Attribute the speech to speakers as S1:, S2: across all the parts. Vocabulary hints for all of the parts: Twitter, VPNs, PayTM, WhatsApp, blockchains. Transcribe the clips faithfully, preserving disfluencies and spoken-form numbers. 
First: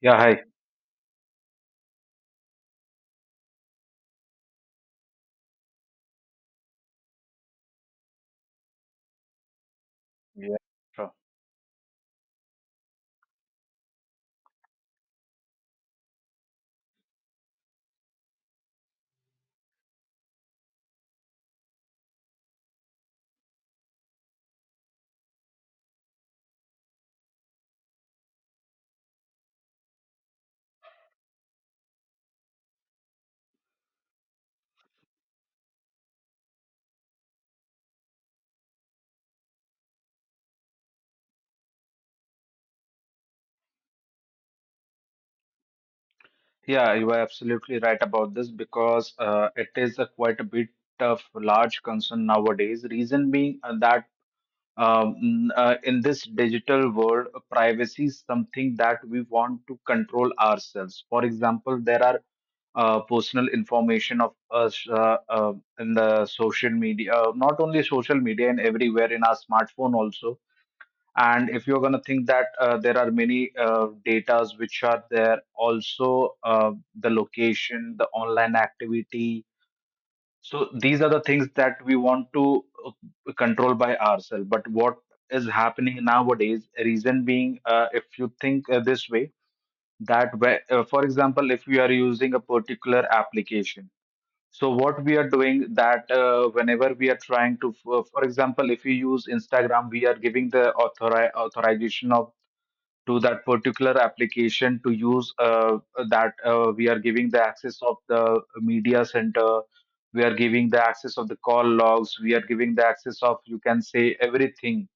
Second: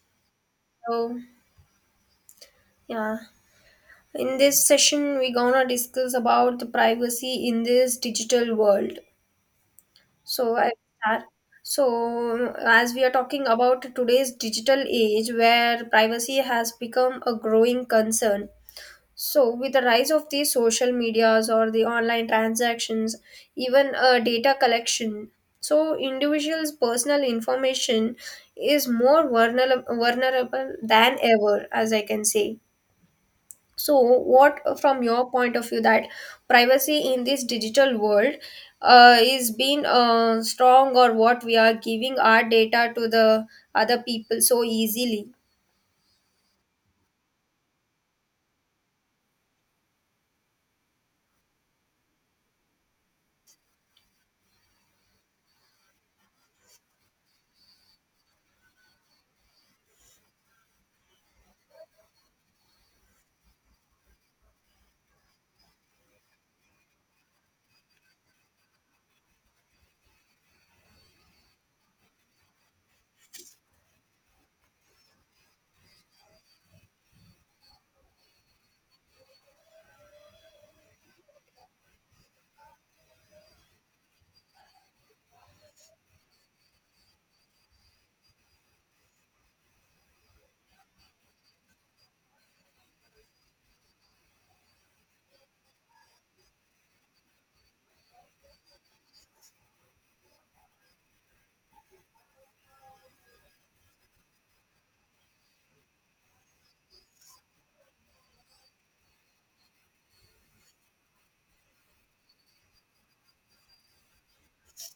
S1: Yeah, hi.
S2: So, yeah, in this session, we're gonna discuss about the privacy in this digital world. So,
S1: Yeah,
S2: I
S1: sure.
S2: start. So, as we are talking about today's digital age where privacy has become a growing concern. So, with the rise of these social medias or the online transactions, even uh, data collection, so individuals' personal information is more vulnerable, vulnerable than ever, as I can say. So, what uh, from your point of view that privacy in this digital world uh, is being uh, strong, or what we are giving our data to the other people so easily?
S1: Yeah, you are absolutely right about this because uh, it is a quite a bit of large concern nowadays. Reason being uh, that um, mm, uh, in this digital world, uh, privacy is something that we want to control ourselves. For example, there are uh, personal information of us uh, uh, in the social media, uh, not only social media and everywhere in our smartphone also. And if you're going to think that uh, there are many uh, datas which are there, also uh, the location, the online activity. So these are the things that we want to uh, control by ourselves. But what is happening nowadays, reason being, uh, if you think uh, this way, that where, uh, for example, if we are using a particular application, so what we are doing that uh, whenever we are trying to, for for example, if we use Instagram, we are giving the authori- authorization of to that particular application to use uh, that uh, we are giving the access of the media center, we are giving the access of the call logs, we are giving the access of, you can say, everything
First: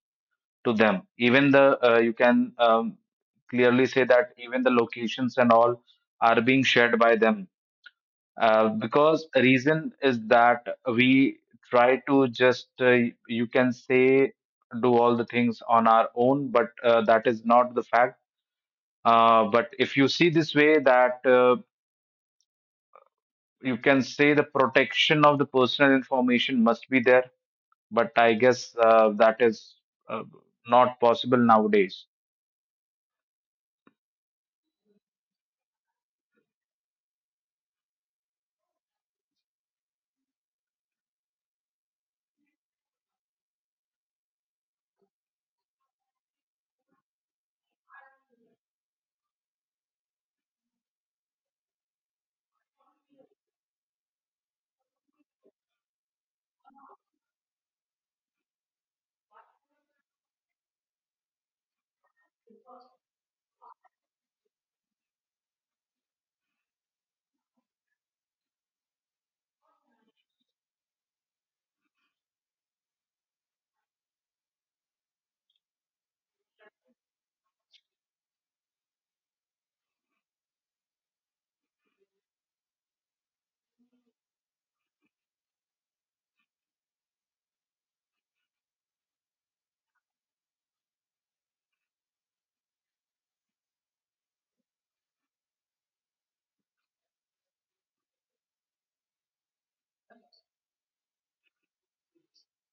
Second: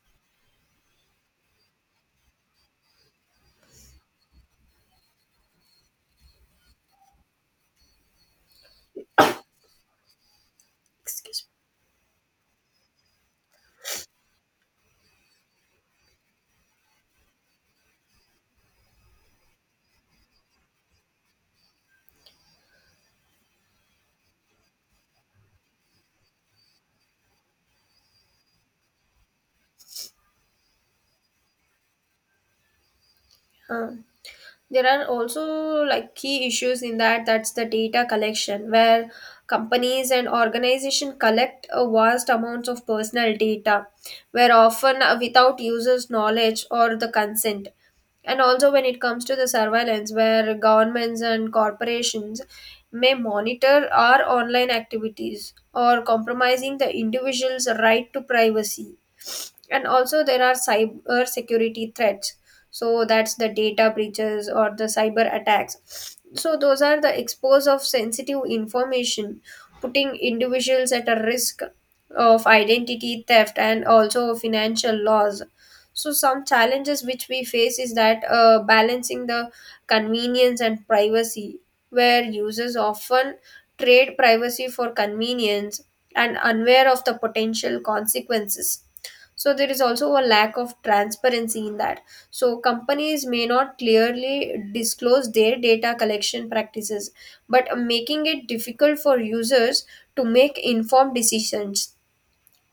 S1: to them, even the, uh, you can, um, clearly say that even the locations and all are being shared by them, uh, because reason is that we
S2: Excuse
S1: try to just uh, you can say do all the things on our own, but uh, that is not the fact. Uh, but if you see this way, that uh, you can say the protection of the personal information must be there, but I guess uh, that is uh, not possible nowadays.
S2: me. Uh, there are also like key issues in that. That's the data collection, where companies and organizations collect a vast amounts of personal data, where often uh, without users' knowledge or the consent, and also when it comes to the surveillance where governments and corporations may monitor our online activities or compromising the individual's right to privacy, and also there are cyber security threats, so that's the data breaches or the cyber attacks, so those are the expose of sensitive information, putting individuals at a risk of identity theft and also financial loss. So some challenges which we face is that uh, balancing the convenience and privacy, where users often trade privacy for convenience and unaware of the potential consequences. So there is also a lack of transparency in that, so companies may not clearly disclose their data collection practices, but making it difficult for users to make informed decisions,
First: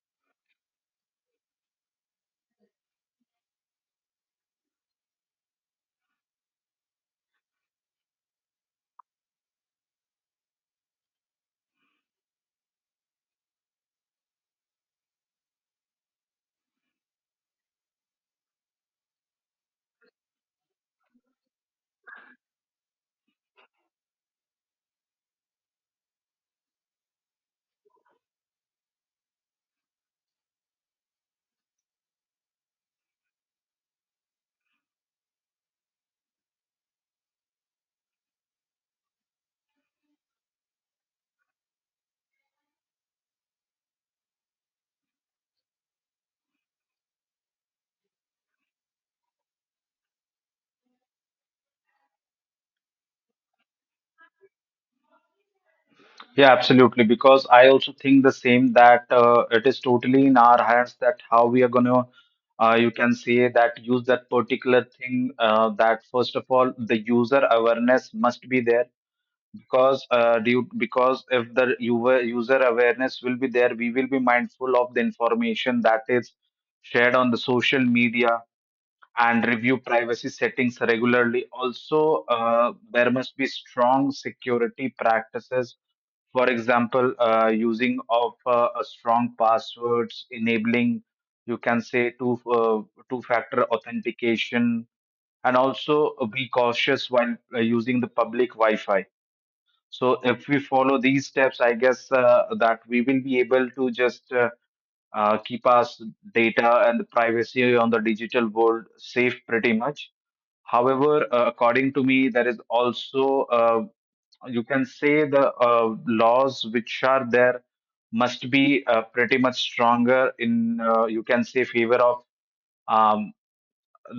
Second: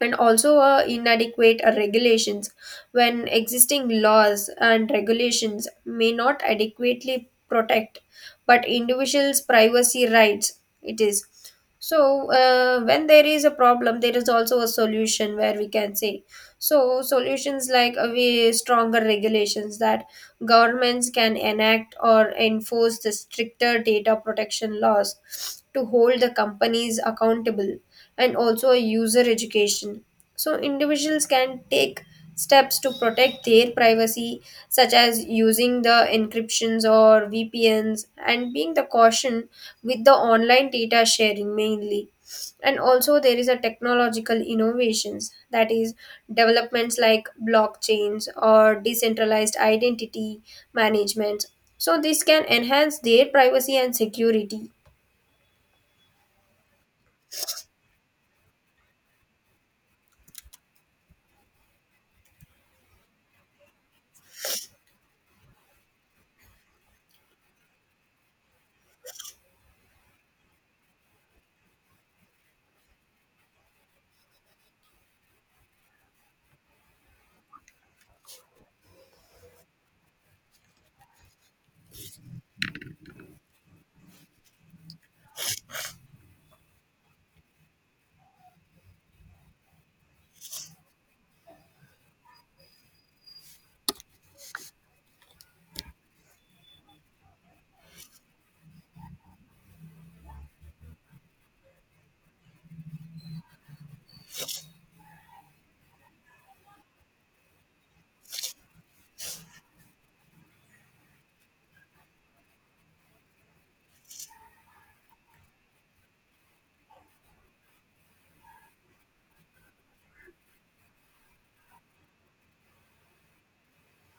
S2: and also uh, inadequate uh, regulations, when existing laws and regulations may not adequately protect but individuals privacy rights it is. So uh, when there is a problem there is also a solution, where we can say so solutions like uh, we stronger regulations that governments can enact or enforce the stricter data protection laws to hold the companies accountable, and also a user education. So, individuals can take steps to protect their privacy, such as using the encryptions or V P Ns and being the caution with the online data sharing mainly. And also, there is a technological innovations that is developments like blockchains or decentralized identity management. So, this can enhance their privacy and security.
S1: Yeah, absolutely. Because I also think the same that uh, it is totally in our hands that how we are going to, uh, you can say, that use that particular thing. Uh, that first of all, the user awareness must be there because uh, due because if the user user awareness will be there, we will be mindful of the information that is shared on the social media and review privacy settings regularly. Also, uh, there must be strong security practices, for example, uh, using of uh, a strong passwords, enabling, you can say, two, uh, two factor authentication, and also uh, be cautious while uh, using the public wi-fi. So if we follow these steps, I guess uh, that we will be able to just uh, uh, keep our s- data and the privacy on the digital world safe pretty much. However, uh, according to me, there is also uh, you can say the uh, laws which are there must be uh, pretty much stronger in, uh, you can say, favor of um,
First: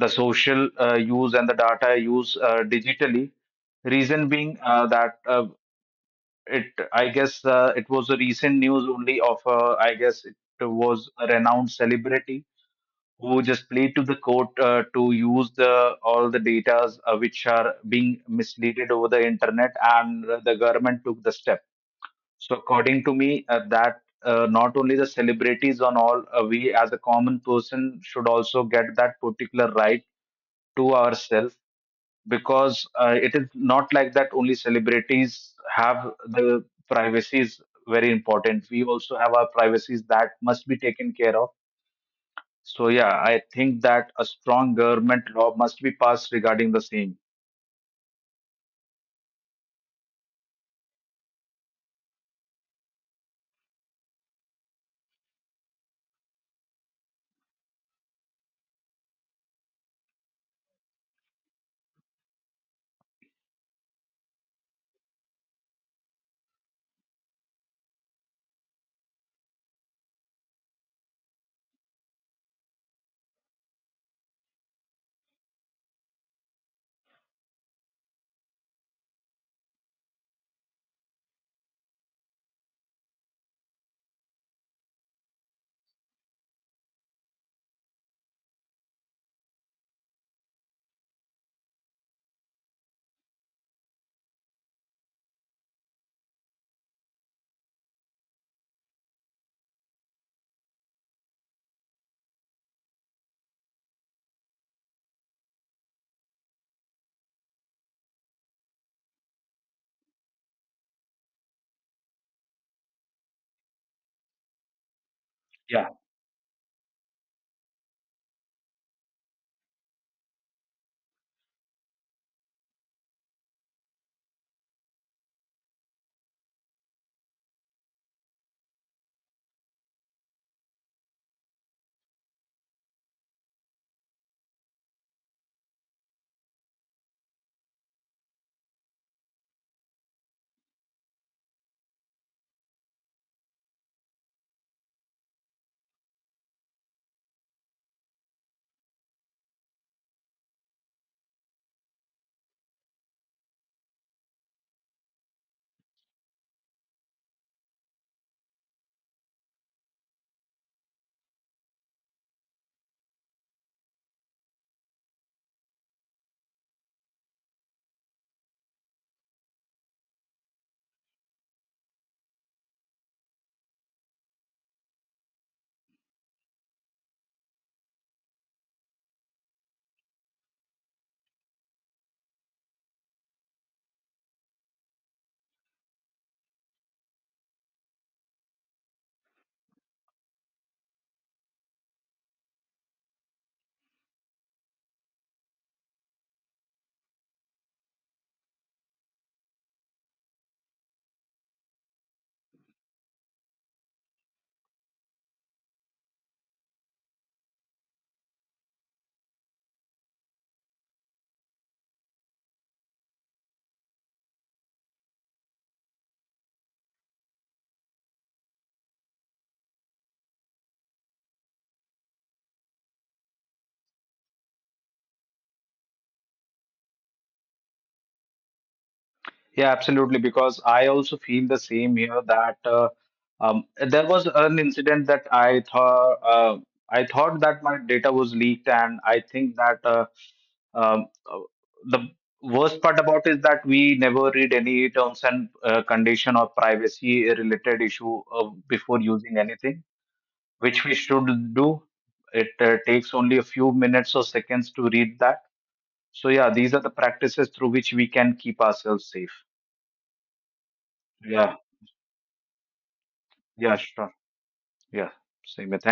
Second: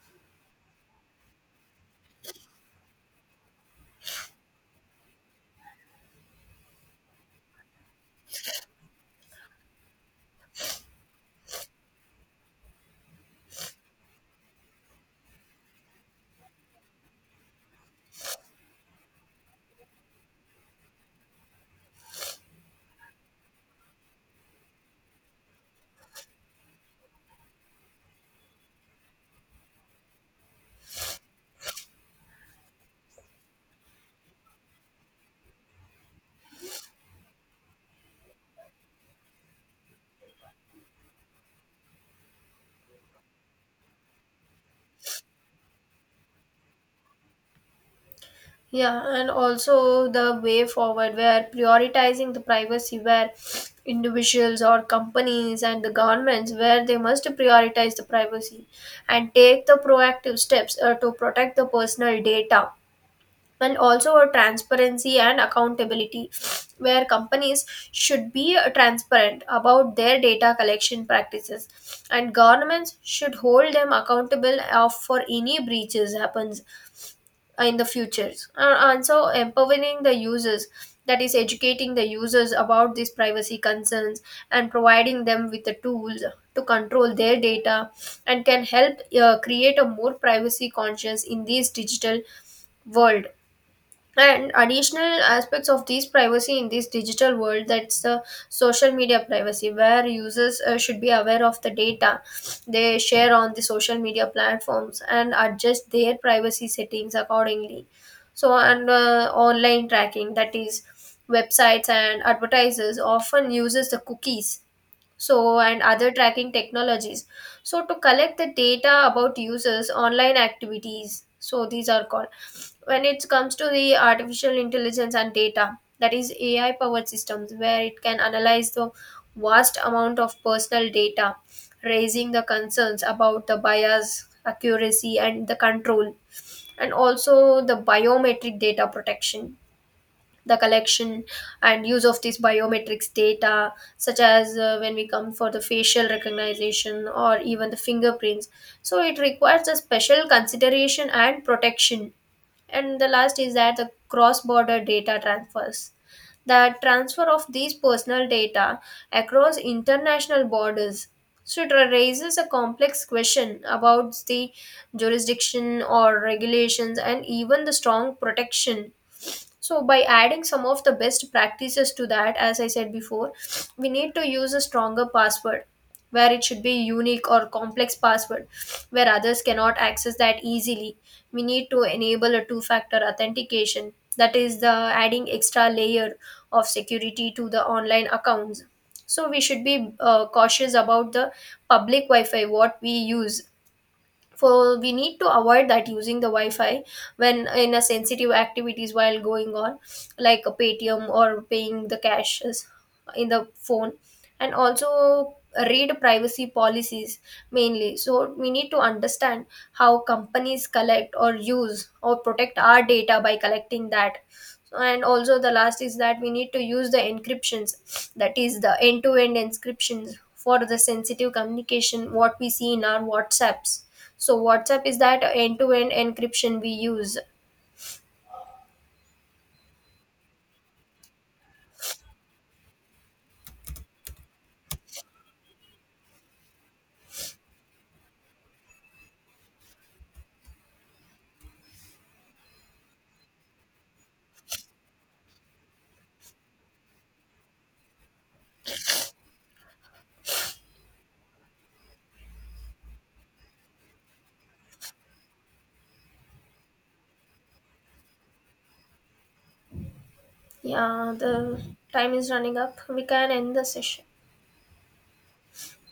S1: the social uh, use and the data use uh, digitally. Reason being uh, that uh, it, I guess uh, it was a recent news only of, uh, I guess it was a renowned celebrity who just played to the court uh, to use the all the datas uh, which are being misleaded over the internet, and the government took the step. So according to me uh, that uh, not only the celebrities on all, uh, we as a common person should also get that particular right to ourselves, because uh, it is not like that only celebrities have the privacies. Very important, we also have our privacies that must be taken care of. So yeah, I think that a strong government law must be passed regarding the same.
S2: Yeah, and also the way forward where prioritizing the privacy, where individuals or companies and the governments, where they must prioritize the privacy and take the proactive steps uh, to protect the personal data. And also a transparency and accountability, where companies should be uh, transparent about their data collection practices, and governments should hold them accountable uh, for any breaches happens uh, in the futures uh, and so empowering the users, that is educating the users about these privacy concerns and providing them with the tools to control their data and can help uh, create a more privacy conscious in this digital world. And additional aspects of these privacy in this digital world, that's the social media privacy where users uh, should be aware of the data they share on the social media platforms and adjust their privacy settings accordingly. So and uh, online tracking, that is websites and advertisers often uses the cookies so and
S1: Yeah.
S2: other tracking technologies, so to collect the data about users online activities, so these are called. When it comes to the artificial intelligence and data, that is AI powered systems where it can analyze the vast amount of personal data, raising the concerns about the bias accuracy and the control. And also the biometric data protection, the collection and use of these biometrics data such as uh, when we come for the facial recognition or even the fingerprints, so it requires a special consideration and protection. And the last is that the cross border data transfers, the transfer of these personal data across international borders, so it raises a complex question about the jurisdiction or regulations and even the strong protection. So by adding some of the best practices to that, as I said before, we need to use a stronger password, where it should be unique or complex password where others cannot access that easily. We need to enable a two factor authentication, that is the adding extra layer of security to the online accounts. So we should be uh, cautious about the public wi-fi what we use for. We need to avoid that using the wi-fi when in a sensitive activities while going on, like a Paytm or paying the cash is- in the phone. And also read privacy policies mainly, so we need to understand how companies collect or use or protect our data by collecting that. And also the last is that we need to use the encryptions, that is the end to end encryptions for the sensitive communication what we see in our WhatsApps. So WhatsApp is that end to end encryption we use.
S1: Yeah, absolutely. Because I also feel the same here that uh, um, there was an incident that I thought, uh, I thought that my data was leaked, and I think that uh, um, uh, the worst part about is that we never read any terms and uh, condition or privacy related issue uh, before using anything, which we should do. It uh, takes only a few minutes or seconds to read that. So yeah, these are the practices through which we can keep ourselves safe.
S2: Yeah,
S1: Yeah.
S2: the time is running up, we can end the
S1: Yeah,
S2: session.
S1: sure. Yeah, same here.